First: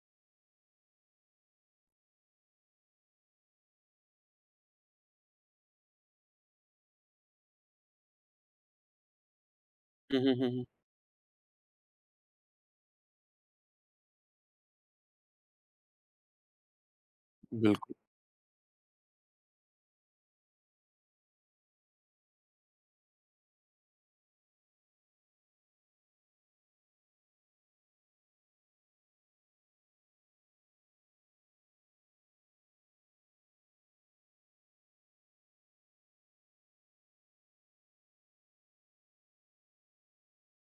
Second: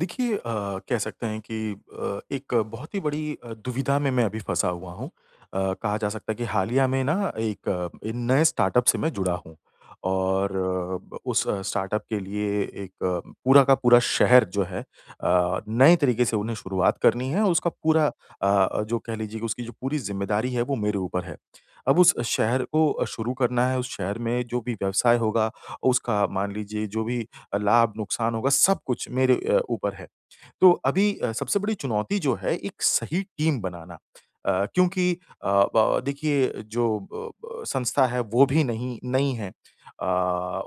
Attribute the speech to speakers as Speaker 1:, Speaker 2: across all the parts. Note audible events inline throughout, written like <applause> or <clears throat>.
Speaker 1: देखिए कह सकते हैं कि एक बहुत ही बड़ी दुविधा में मैं अभी फँसा हुआ हूँ। कहा जा सकता है कि हालिया में ना एक नए स्टार्टअप से मैं जुड़ा हूँ
Speaker 2: हुँ, हुँ, हुँ,
Speaker 1: और
Speaker 2: हुँ।
Speaker 1: ब उस स्टार्टअप के लिए एक पूरा का पूरा शहर जो है नए तरीके से उन्हें शुरुआत करनी है और उसका
Speaker 2: बिल्कुल,
Speaker 1: पूरा जो कह लीजिए कि उसकी जो पूरी ज़िम्मेदारी है वो मेरे ऊपर है। अब उस शहर को शुरू करना है, उस शहर में जो भी व्यवसाय होगा उसका मान लीजिए जो भी लाभ, नुकसान होगा, सब कुछ मेरे ऊपर है। तो अभी सबसे बड़ी चुनौती जो है एक सही टीम बनाना, क्योंकि अ, ब देखिए जो ब ब संस्था है वो भी नहीं नई है। अ,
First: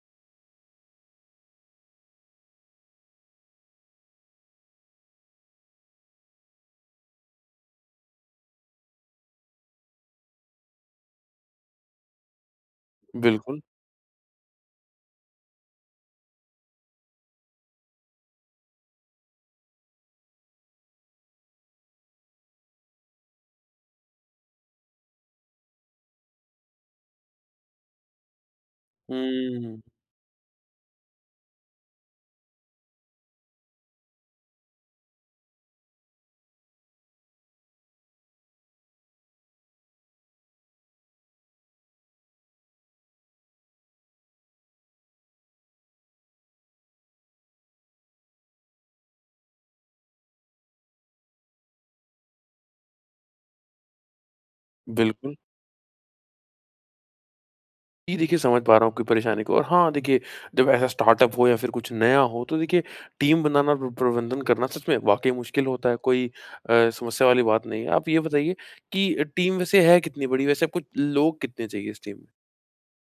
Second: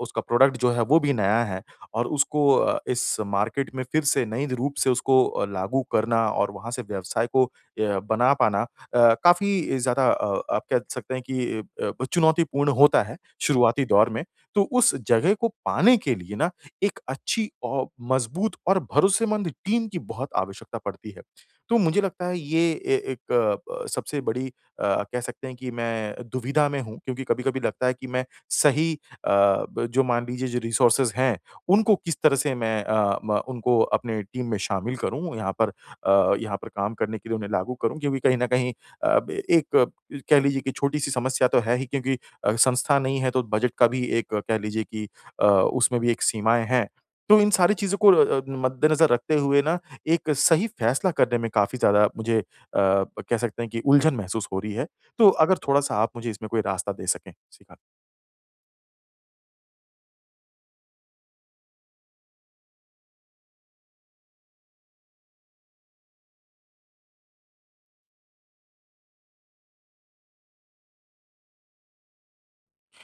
Speaker 1: उसका प्रोडक्ट जो है वो भी नया है और उसको इस मार्केट में फिर से नए रूप से उसको लागू करना और वहाँ से व्यवसाय को बना पाना काफ़ी ज़्यादा आप कह सकते हैं कि ब चुनौतीपूर्ण होता है
Speaker 2: बिल्कुल।
Speaker 1: शुरुआती दौर में। तो उस जगह को पाने के लिए ना एक अच्छी औ मज़बूत और भरोसेमंद टीम की बहुत आवश्यकता पड़ती है। तो मुझे लगता है ये ए एक सबसे बड़ी कह सकते हैं कि मैं दुविधा में हूँ क्योंकि कभी-कभी लगता है कि मैं सही
Speaker 2: हुँ,
Speaker 1: ब जो मान लीजिए जो रिसोर्सेज़ हैं, उनको किस तरह से मैं म उनको अपने टीम में शामिल करूँ, यहाँ पर यहाँ पर काम करने के लिए उन्हें लागू करूँ क्योंकि कहीं न कहीं ब एक कह लीजिए कि छोटी-सी समस्या तो है ही क्योंकि संस्था नहीं है तो बजट का भी एक कह लीजिए कि उसमें भी एक सीमाएँ हैं। तो इन सारी चीज़ों को मद्देनज़र रखते हुए ना एक सही फ़ैसला करने में काफ़ी ज़्यादा मुझे कह सकते हैं कि उलझन महसूस हो रही है। तो
Speaker 2: बिल्कुल।
Speaker 1: अगर थोड़ा-सा आप मुझे इसमें कोई रास्ता दे सकें। जी।
Speaker 2: जी, देखिए समझ पा रहा हूँ आपकी परेशानी को और हाँ, देखिए जब ऐसा स्टार्टअप हो या फिर कुछ नया हो तो देखिए टीम बनाना और प्रबंधन करना सच में वाक़ई मुश्किल होता है, कोई समस्या वाली बात नहीं है। आप ये बताइए कि टीम वैसे है कितनी बड़ी? वैसे आपको लोग कितने चाहिए इस टीम में?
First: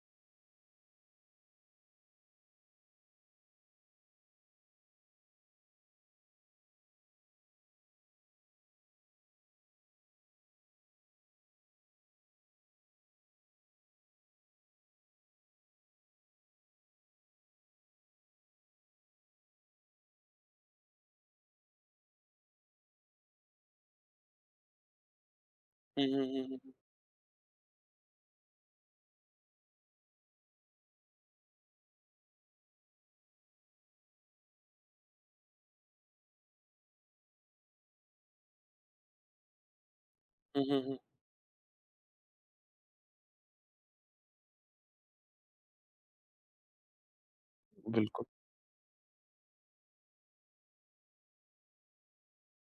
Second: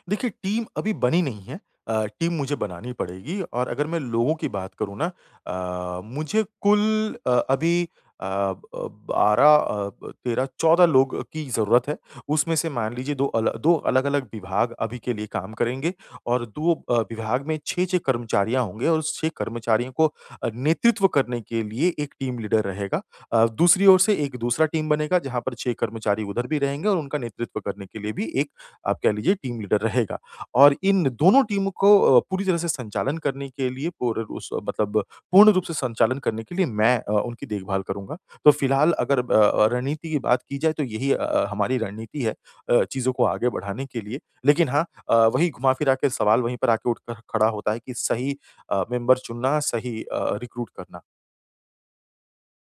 Speaker 1: देखिए, टीम अभी बनी नहीं है। टीम मुझे बनानी पड़ेगी और अगर मैं लोगों की बात करूँ ना मुझे कुल अभी ब 12 ब 13-14 लोग की ज़रूरत है। उसमें से मान लीजिए 2 अल 2 अलग-अलग विभाग अभी के लिए काम करेंगे और 2 विभाग में 6-6 कर्मचारियाँ होंगे और उस 6 कर्मचारियों को नेतृत्व करने के लिए एक टीम लीडर रहेगा। दूसरी ओर से एक दूसरा टीम बनेगा, जहाँ पर 6
Speaker 2: हुँ,
Speaker 1: कर्मचारी
Speaker 2: हुँ,
Speaker 1: उधर भी
Speaker 2: हुँ,
Speaker 1: रहेंगे और उनका नेतृत्व करने के लिए भी एक आप कह लीजिए टीम लीडर रहेगा। और इन दोनों टीमों को पूरी तरह से संचालन करने के लिए पूर उस मतलब पूर्ण रूप से संचालन करने के लिए मैं उनकी देखभाल करूँगा। तो फिलहाल अगर रणनीति की बात की
Speaker 2: हुँ,
Speaker 1: जाए
Speaker 2: हुँ,
Speaker 1: तो
Speaker 2: हुँ, हुँ,
Speaker 1: यही हमारी रणनीति है चीज़ों को आगे बढ़ाने के लिए। लेकिन हाँ वही घुमा-फिरा के सवाल वहीं पर आके उठकर खड़ा होता है कि
Speaker 2: बिल्कुल।
Speaker 1: सही मेंबर चुनना, सही रिक्रूट करना।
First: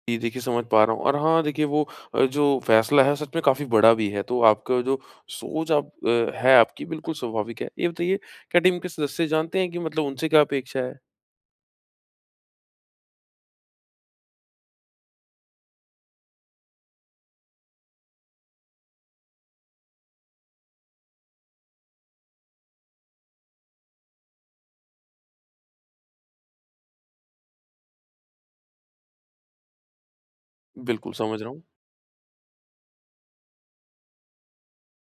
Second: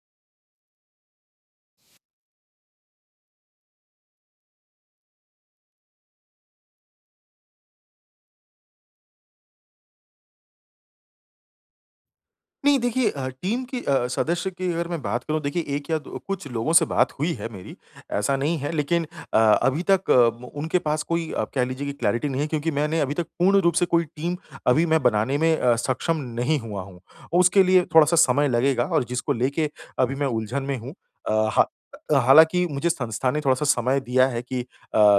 Speaker 2: जी, देखिए समझ पा रहा हूँ और हाँ, देखिए वो जो फ़ैसला है सच में काफ़ी बड़ा भी है, तो आपका जो सोच आप है आपकी बिल्कुल स्वाभाविक है। ये बताइए, क्या टीम के सदस्य जानते हैं कि मतलब उनसे क्या अपेक्षा है?
Speaker 1: नहीं देखिए, टीम के सदस्य की अगर मैं बात करूँ देखिए 1 या 2 कुछ लोगों से बात हुई है मेरी, ऐसा नहीं है लेकिन अभी तक उनके पास कोई आप कह लीजिए कि क्लैरिटी नहीं है क्योंकि मैंने अभी तक पूर्ण रूप से कोई टीम अभी मैं बनाने में सक्षम नहीं हुआ हूँ। उसके लिए थोड़ा-सा समय लगेगा और जिसको लेके अभी मैं उलझन में हूँ।
Speaker 2: बिल्कुल समझ रहा हूँ।
Speaker 1: हा हालाँकि मुझे संस्था ने थोड़ा-सा समय दिया है कि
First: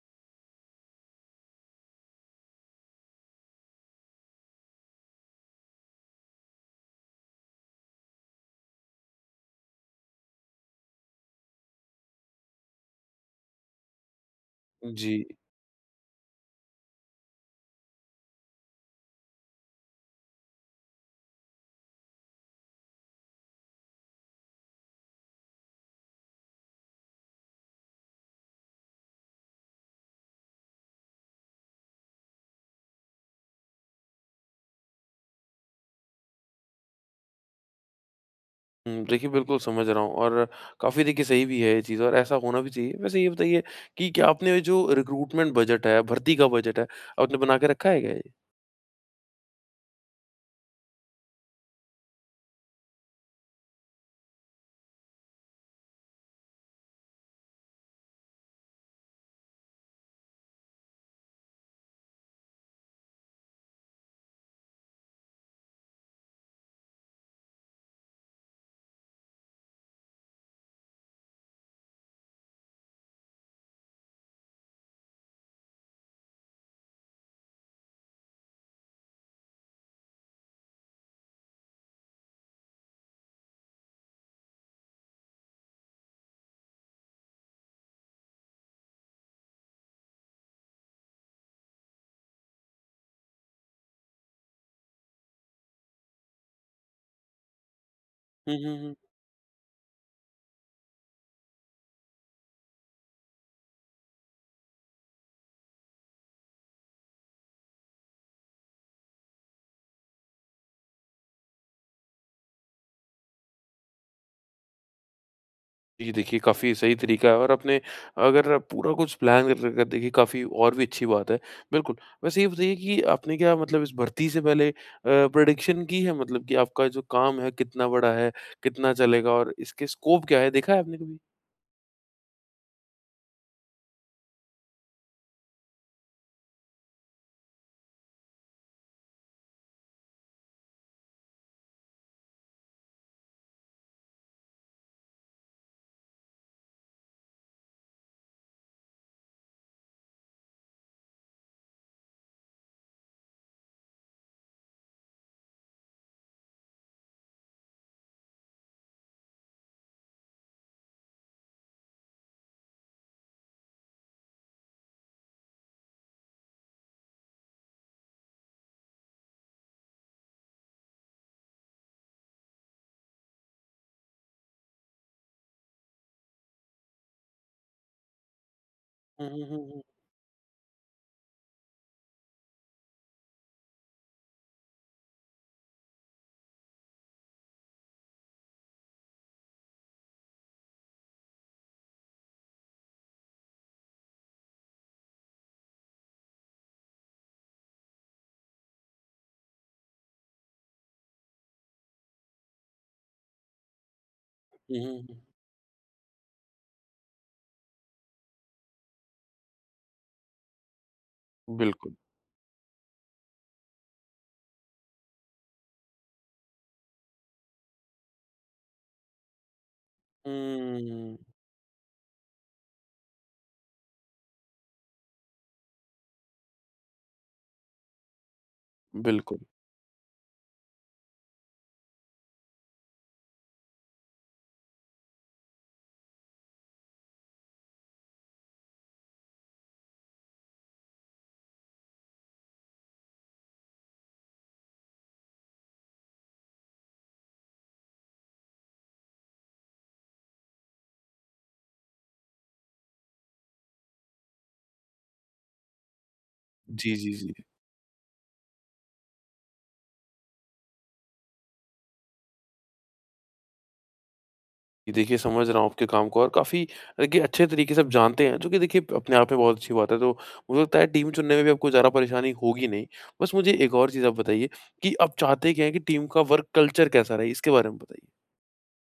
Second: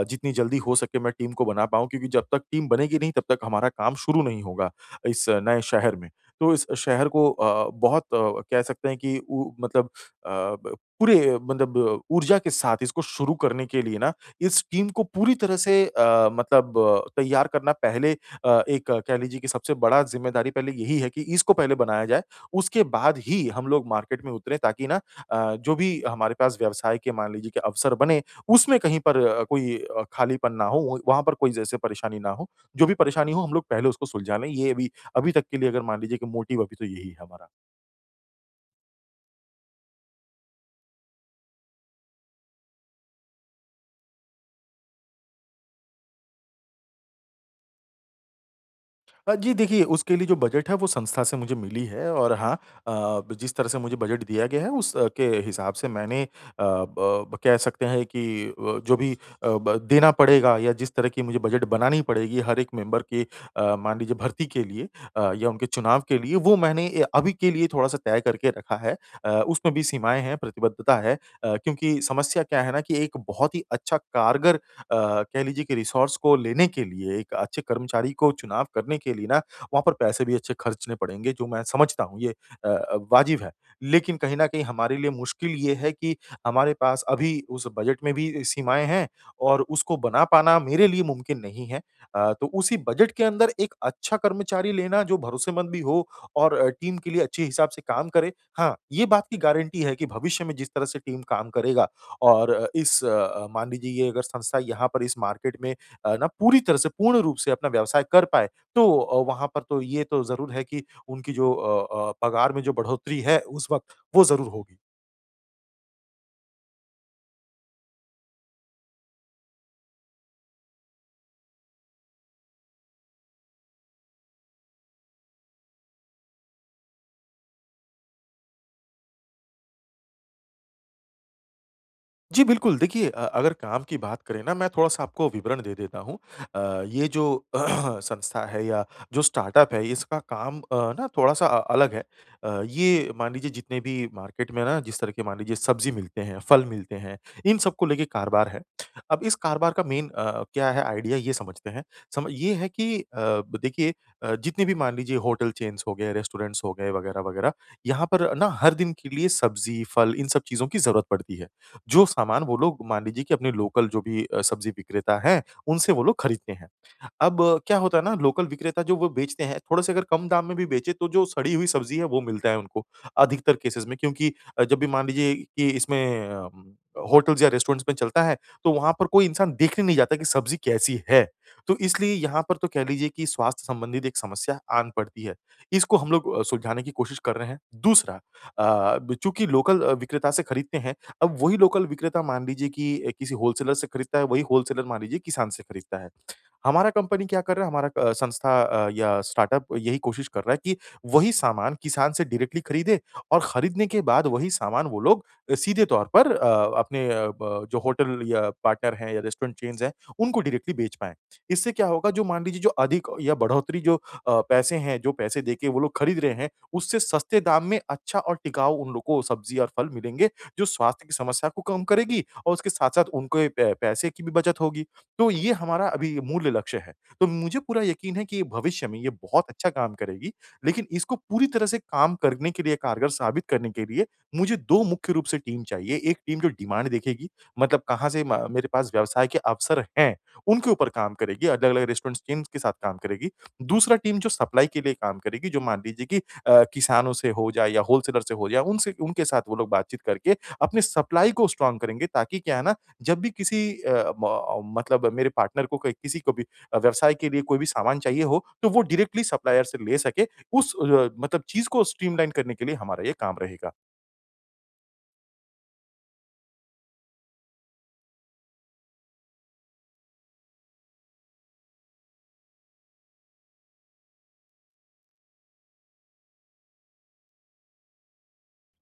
Speaker 1: जितनी जल्दी हो सके मैं टीम को बना पाऊँ क्योंकि जब तक टीम बनेगी नहीं तब तक हमारा काम शुरू नहीं होगा, इस नए शहर में। तो इस शहर को बहुत कह सकते हैं कि उ मतलब ब पूरे मतलब ऊर्जा के साथ इसको शुरू करने के लिए ना, इस टीम को
Speaker 2: जी।
Speaker 1: पूरी तरह से मतलब तैयार करना पहले एक कह लीजिए कि सबसे बड़ा ज़िम्मेदारी पहले यही है कि इसको पहले बनाया जाए, उसके बाद ही हम लोग मार्केट में उतरें ताकि ना जो भी हमारे पास व्यवसाय के मान लीजिए कि अवसर बने, उसमें कहीं पर कोई खालीपन ना हो, वहीं वहाँ पर कोई जैसे परेशानी ना हो। जो भी परेशानी हो, हम लोग पहले उसको सुलझा लें, ये भी अभी तक के लिए अगर मान लीजिए कि मोटिव अभी तो यही है हमारा।
Speaker 2: हुँ, देखिए बिल्कुल समझ रहा हूँ और काफ़ी देखिए सही भी है ये चीज़, और ऐसा होना भी चाहिए। वैसे ये बताइए कि क्या आपने जो रिक्रूटमेंट बजट है, भर्ती का बजट है, आपने बना के रखा है क्या ये?
Speaker 1: जी देखिए उसके लिए जो बजट है वो संस्था से मुझे मिली है और हाँ अ, जिस तरह से मुझे बजट दिया गया है उस के हिसाब से मैंने ब कह सकते हैं कि जो भी ब देना पड़ेगा या जिस तरह की मुझे बजट बनानी पड़ेगी हर एक मेंबर के मान लीजिए भर्ती के लिए या उनके चुनाव के लिए वो मैंने अभी के लिए थोड़ा-सा तय करके रखा है। उसमें भी सीमाएँ हैं, प्रतिबद्धता है क्योंकि समस्या क्या है ना कि एक बहुत ही अच्छा कारगर अ, कह लीजिए कि रिसोर्स को लेने के लिए, एक अच्छे कर्मचारी को चुनाव करने के लिए ना, वहाँ पर पैसे भी अच्छे खर्चने पड़ेंगे, जो मैं समझता हूँ ये वाजिब है। लेकिन कहीं न कहीं हमारे लिए मुश्किल ये है कि हमारे पास अभी उस बजट में भी सीमाएँ हैं और उसको बना पाना मेरे लिए मुमकिन नहीं है। तो उसी बजट के अंदर एक अच्छा कर्मचारी लेना जो भरोसेमंद भी हो और टीम के लिए अच्छे हिसाब से काम करे।
Speaker 2: हुँ,
Speaker 1: हाँ,
Speaker 2: हुँ, हुँ।
Speaker 1: ये बात की गारंटी है कि भविष्य में जिस तरह से टीम काम करेगा और इस मान लीजिए ये अगर संस्था यहाँ पर इस मार्केट में ना पूरी तरह से पूर्ण रूप से अपना व्यवसाय कर पाए, तो वहाँ पर तो ये तो ज़रूर है कि उनकी जो पगार में जो बढ़ोतरी है उस वक़्त, वो ज़रूर होगी।
Speaker 2: जी, देखिए काफ़ी सही तरीका है, और आपने अगर आप पूरा कुछ प्लान कर रखा है, देखिए काफ़ी और भी अच्छी बात है। बिल्कुल, वैसे ये बताइए कि आपने क्या मतलब इस भर्ती से पहले प्रेडिक्शन की है, मतलब कि आपका जो काम है कितना बड़ा है, कितना चलेगा और इसके स्कोप क्या है, देखा है आपने कभी?
Speaker 1: जी, बिल्कुल। देखिए अगर काम की बात करें ना मैं थोड़ा-सा आपको विवरण दे देता हूँ। ये जो <clears throat> संस्था है या जो स्टार्टअप है इसका काम ना थोड़ा-सा अलग है। ये मान लीजिए जितने भी मार्केट में ना जिस तरह के मान लीजिए सब्ज़ी मिलते हैं, फल मिलते हैं, इन सबको लेके कारोबार है। अब इस कारोबार का मेन क्या है आइडिया ये समझते हैं। सम ये है कि देखिए जितने भी मान लीजिए होटल चेन्स हो गए, रेस्टोरेंट्स हो गए वगैरह-वगैरह, यहाँ पर ना हर दिन के लिए सब्ज़ी, फल इन सब चीज़ों की ज़रूरत पड़ती है। जो सामान वो लोग मान लीजिए कि अपने लोकल जो भी सब्ज़ी विक्रेता हैं, उनसे वो लोग खरीदते हैं। अब क्या होता है ना लोकल विक्रेता जो वो बेचते हैं, थोड़े से अगर कम दाम में भी बेचे तो जो सड़ी हुई सब्ज़ी है वो मिलता है उनको, अधिकतर केसेज़ में क्योंकि जब भी मान लीजिए कि इसमें होटल्स या रेस्टोरेंट्स में चलता है, तो वहाँ पर कोई
Speaker 2: हुँ, हुँ,
Speaker 1: इंसान
Speaker 2: हुँ, हुँ।
Speaker 1: देखने नहीं जाता कि सब्ज़ी कैसी है। तो इसलिए यहाँ पर तो कह लीजिए कि स्वास्थ्य संबंधित एक समस्या आन पड़ती है। इसको हम लोग सुलझाने की कोशिश कर रहे हैं। दूसरा ब चूँकि लोकल विक्रेता से खरीदते हैं, अब वही लोकल विक्रेता मान लीजिए कि किसी होलसेलर से खरीदता है, वही होलसेलर मान लीजिए किसान से खरीदता है। हमारा कंपनी क्या कर रहा है, हमारा संस्था या स्टार्टअप यही कोशिश कर रहा है कि वही सामान किसान से डायरेक्टली खरीदे और खरीदने के बाद वही
Speaker 2: हुँ,
Speaker 1: सामान वो
Speaker 2: हुँ,
Speaker 1: लोग सीधे तौर पर अपने ब जो होटल या पार्टनर हैं या रेस्टोरेंट चेन्स हैं, उनको डायरेक्टली बेच पाएँ।
Speaker 2: हुँ।
Speaker 1: इससे क्या
Speaker 2: बिल्कुल।
Speaker 1: होगा जो मान लीजिए जो अधिक या बढ़ोतरी जो पैसे हैं, जो पैसे देके वो लोग खरीद रहे हैं, उससे सस्ते दाम में अच्छा और टिकाऊ उन लोग को सब्ज़ी और फल मिलेंगे, जो स्वास्थ्य की
Speaker 2: हुँ,
Speaker 1: समस्या को कम करेगी और उसके साथ-साथ उनके पै पैसे की भी बचत होगी। तो ये हमारा अभी मूल लक्ष्य है। तो मुझे पूरा यकीन है कि भविष्य में ये
Speaker 2: बिल्कुल।
Speaker 1: बहुत अच्छा काम करेगी, लेकिन इसको पूरी तरह से काम करने के लिए, कारगर साबित करने के लिए मुझे 2 मुख्य रूप से टीम चाहिए। एक टीम जो डिमांड देखेगी, मतलब कहाँ से म मेरे पास व्यवसाय के अवसर हैं, उनके ऊपर काम करेगी, अलग-अलग रेस्टोरेंट्स टीम्स के साथ काम करेगी। दूसरा टीम जो सप्लाई के लिए काम करेगी, जो मान लीजिए कि किसानों से हो जाए या होलसेलर से हो जाए, उनसे उनके साथ वो लोग बातचीत करके अपने सप्लाई को स्ट्रॉन्ग करेंगे ताकि क्या है ना जब भी किसी म मतलब मेरे पार्टनर को क किसी को भी
Speaker 2: जी, जी,
Speaker 1: व्यवसाय के
Speaker 2: जी।
Speaker 1: लिए कोई भी सामान चाहिए हो, तो वो डायरेक्टली सप्लायर से ले सके, उस मतलब चीज़ को स्ट्रीमलाइन करने के लिए हमारा ये काम रहेगा।
Speaker 2: जी, देखिए समझ रहा हूँ आपके काम को, और काफ़ी देखिए अच्छे तरीके से आप जानते हैं, जो कि देखिए अपने आप में बहुत अच्छी बात है। तो मुझे लगता है टीम चुनने में भी आपको ज़्यादा परेशानी होगी नहीं। बस मुझे एक और चीज़ आप बताइए कि आप चाहते क्या हैं, कि टीम का वर्क कल्चर कैसा रहे? इसके बारे में बताइए?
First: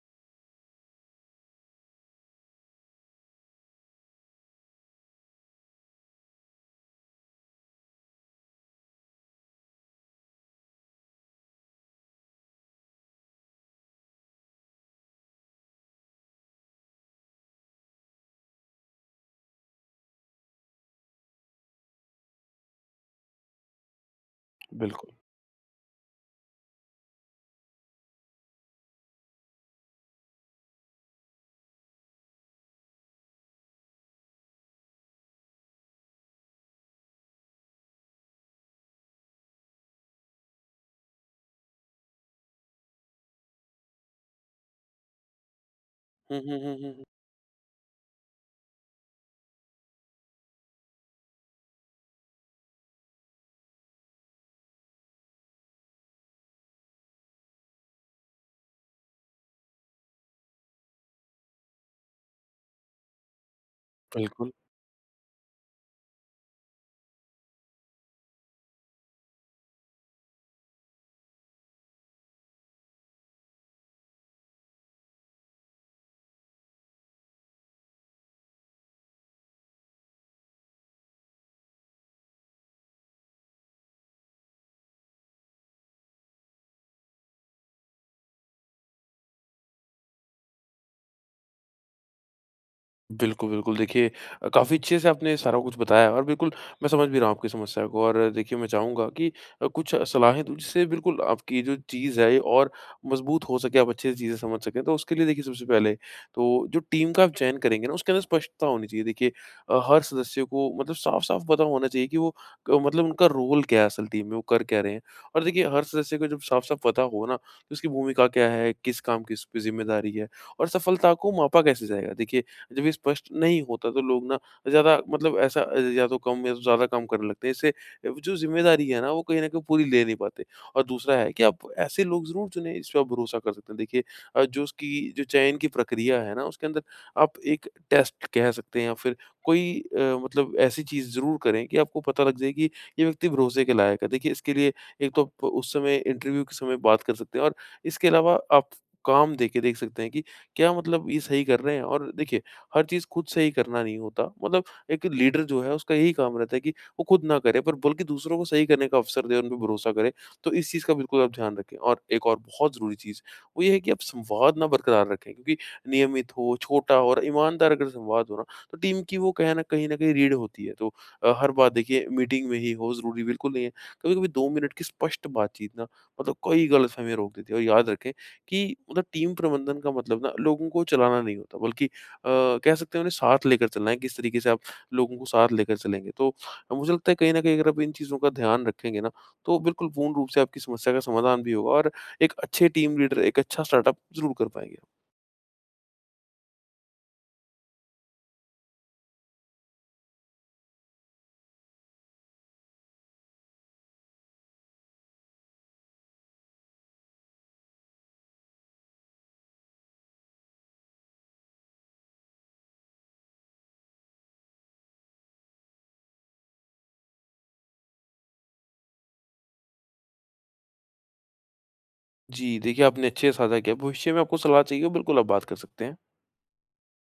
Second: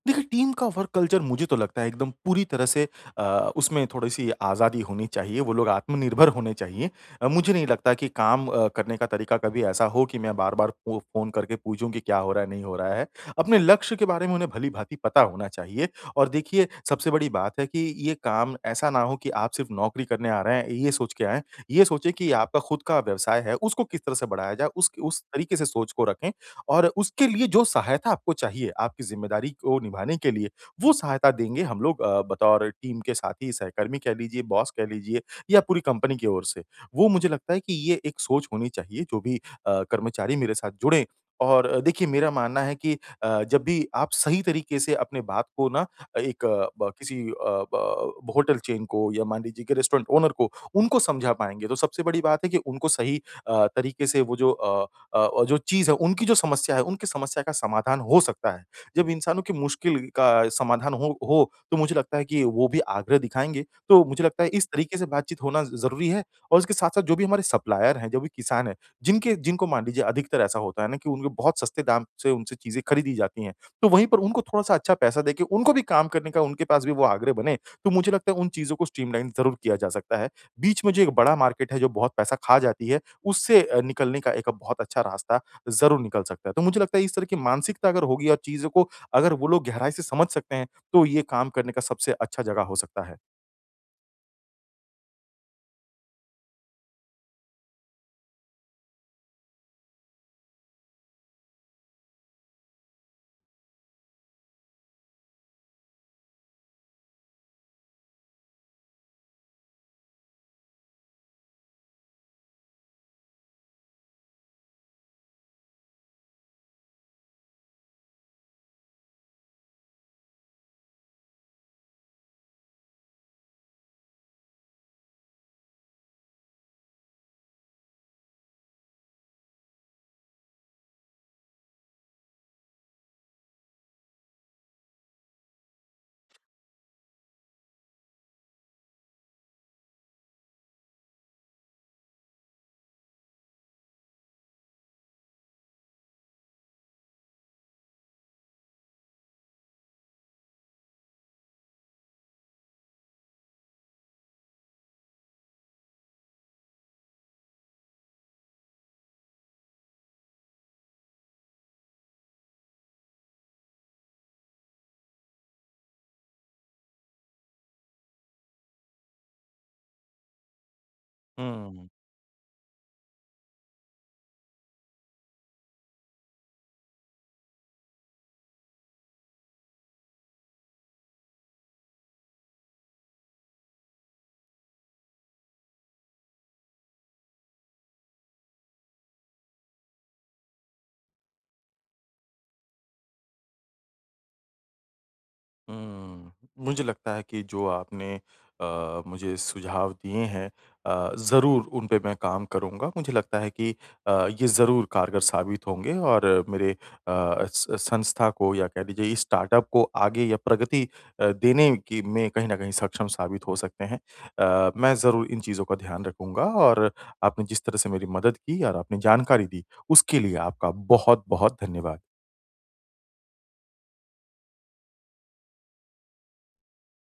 Speaker 1: देखिए, टीम का वर्क कल्चर मुझे तो लगता है एकदम पूरी तरह से अ, उसमें थोड़ी-सी आज़ादी होनी चाहिए, वो लोग आत्मनिर्भर होने चाहिए। मुझे नहीं लगता कि काम करने का तरीका कभी ऐसा हो कि मैं बार-बार फ़ोन करके पूछूँ कि क्या हो रहा है, नहीं हो रहा है। अपने लक्ष्य के बारे में उन्हें भली-भाँति पता होना चाहिए और देखिए, सबसे बड़ी बात है कि ये काम ऐसा ना हो कि आप सिर्फ़ नौकरी करने आ रहे हैं, ये सोच के आएँ। ये सोचें कि आपका खुद का व्यवसाय है, उसको किस तरह से बढ़ाया जाए, उस
Speaker 2: बिल्कुल।
Speaker 1: उस तरीके से सोच को रखें और उसके लिए जो सहायता आपको चाहिए, आपकी ज़िम्मेदारी को निभाने के लिए, वो सहायता देंगे हम लोग बतौर टीम के साथी, सहकर्मी कह लीजिए, बॉस कह लीजिए या पूरी कंपनी की ओर से। वो मुझे लगता है कि ये एक सोच होनी चाहिए जो भी कर्मचारी मेरे साथ जुड़ें और देखिए मेरा मानना है कि जब भी आप सही तरीके से अपने बात को ना
Speaker 2: हुँ,
Speaker 1: एक
Speaker 2: हुँ, हुँ,
Speaker 1: ब
Speaker 2: हुँ, हुँ।
Speaker 1: किसी ब होटल चेन को या मान लीजिए कि रेस्टोरेंट ओनर को, उनको समझा पाएँगे, तो सबसे बड़ी बात है कि उनको सही तरीके से वो जो और जो चीज़ है उनकी जो समस्या है, उनकी समस्या का समाधान हो सकता है। जब इंसानों की मुश्किल का समाधान हो, तो मुझे लगता है कि वो भी आग्रह दिखाएँगे। तो मुझे लगता है
Speaker 2: बिल्कुल।
Speaker 1: इस तरीके से बातचीत होना ज़रूरी है और उसके साथ-साथ जो भी हमारे सप्लायर हैं, जो भी किसान हैं, जिनके जिनको मान लीजिए अधिकतर ऐसा होता है ना कि उनको बहुत सस्ते दाम से उनसे चीज़ें खरीदी जाती हैं। तो वहीं पर उनको थोड़ा-सा अच्छा पैसा देके उनको भी काम करने का उनके पास भी वो आग्रह बने, तो मुझे लगता है उन चीज़ों को स्ट्रीमलाइन ज़रूर किया जा सकता है। बीच में जो एक बड़ा मार्केट है जो बहुत पैसा खा जाती है उससे निकलने का एक बहुत अच्छा रास्ता ज़रूर निकल सकता है। तो मुझे लगता है इस तरह की मानसिकता अगर होगी और चीज़ों को अगर वो लोग गहराई से समझ सकते हैं, तो ये काम करने का सबसे अच्छा जगह हो सकता है।
Speaker 2: बिल्कुल, बिल्कुल। देखिए, काफ़ी अच्छे से आपने सारा कुछ बताया, और बिल्कुल मैं समझ भी रहा हूँ आपकी समस्या को, और देखिए मैं चाहूँगा कि कुछ सलाहें दूँ, जिससे बिल्कुल आपकी जो चीज़ है ये और मज़बूत हो सके, आप अच्छे से चीज़ें समझ सकें। तो उसके लिए देखिए, सबसे पहले तो जो टीम का आप चयन करेंगे ना, उसके अंदर स्पष्टता होनी चाहिए। देखिए, हर सदस्य को मतलब साफ-साफ पता होना चाहिए कि वो क मतलब उनका रोल क्या है असल टीम में, वो कर क्या रहे हैं। और देखिए हर सदस्य को जब साफ-साफ पता हो ना, तो उसकी भूमिका क्या है, किस काम की उस पे ज़िम्मेदारी है और सफलता को मापा कैसे जाएगा। देखिए, जब ये स्पष्ट नहीं होता तो लोग ना ज़्यादा मतलब ऐसा या तो कम या तो ज़्यादा काम करने लगते हैं। इससे जो ज़िम्मेदारी है ना, वो कहीं न कहीं पूरी ले नहीं पाते। और दूसरा है कि आप ऐसे लोग ज़रूर चुनें जिस पे आप भरोसा कर सकते हैं। देखिए, जो उसकी जो चयन की प्रक्रिया है ना, उसके अंदर आप एक टेस्ट कह सकते हैं, या फिर कोई मतलब ऐसी चीज़ ज़रूर करें कि आपको पता लग जाए कि ये व्यक्ति भरोसे के लायक है। देखिए, इसके लिए एक तो आप उस समय, इंटरव्यू के समय बात कर सकते हैं, और इसके अलावा आप काम देके देख सकते हैं कि क्या मतलब ये सही कर रहे हैं। और देखिए, हर चीज़ खुद से ही करना नहीं होता। मतलब एक लीडर जो है, उसका यही काम रहता है कि वो खुद ना करे, पर बल्कि दूसरों को सही करने का अवसर दे, उन पे भरोसा करे। तो इस चीज़ का बिल्कुल आप ध्यान रखें। और एक और बहुत ज़रूरी चीज़ वो ये है कि आप संवाद ना बरकरार रखें, क्योंकि नियमित हो, छोटा हो और ईमानदार अगर संवाद हो ना, तो टीम की वो कहीं न कहीं रीढ़ होती है। तो हर बात
Speaker 1: हुँ।
Speaker 2: देखिए मीटिंग में ही हो, ज़रूरी बिल्कुल नहीं है। कभी-कभी 2 मिनट की स्पष्ट बातचीत ना, मतलब कई गलतफ़हमियाँ रोक देती है। और याद रखें कि मतलब टीम प्रबंधन का मतलब ना लोगों को चलाना नहीं होता, बल्कि अ, कह सकते हैं उन्हें साथ लेकर चलना है, किस तरीके से आप लोगों को साथ लेकर चलेंगे। तो मुझे लगता है कहीं न कहीं अगर आप इन चीज़ों का ध्यान रखेंगे ना, तो बिल्कुल पूर्ण रूप से आपकी समस्या का समाधान भी होगा, और एक अच्छे टीम लीडर, एक अच्छा स्टार्टअप ज़रूर कर पाएँगे।
Speaker 1: हुँ, मुझे लगता है कि जो आपने मुझे सुझाव दिए हैं ज़रूर उन पे मैं काम करूँगा। मुझे लगता है कि अ, ये ज़रूर कारगर साबित होंगे और मेरे स संस्था को या कह लीजिए इस स्टार्टअप को आगे या प्रगति देने की में कहीं न कहीं सक्षम साबित हो सकते हैं। मैं ज़रूर इन चीज़ों का ध्यान रखूँगा और आपने जिस तरह से मेरी मदद की और आपने जानकारी दी, उसके लिए आपका बहुत-बहुत धन्यवाद।
Speaker 2: जी, देखिए आपने अच्छे से साझा किया। भविष्य में आपको सलाह चाहिए हो, बिल्कुल आप बात कर सकते हैं।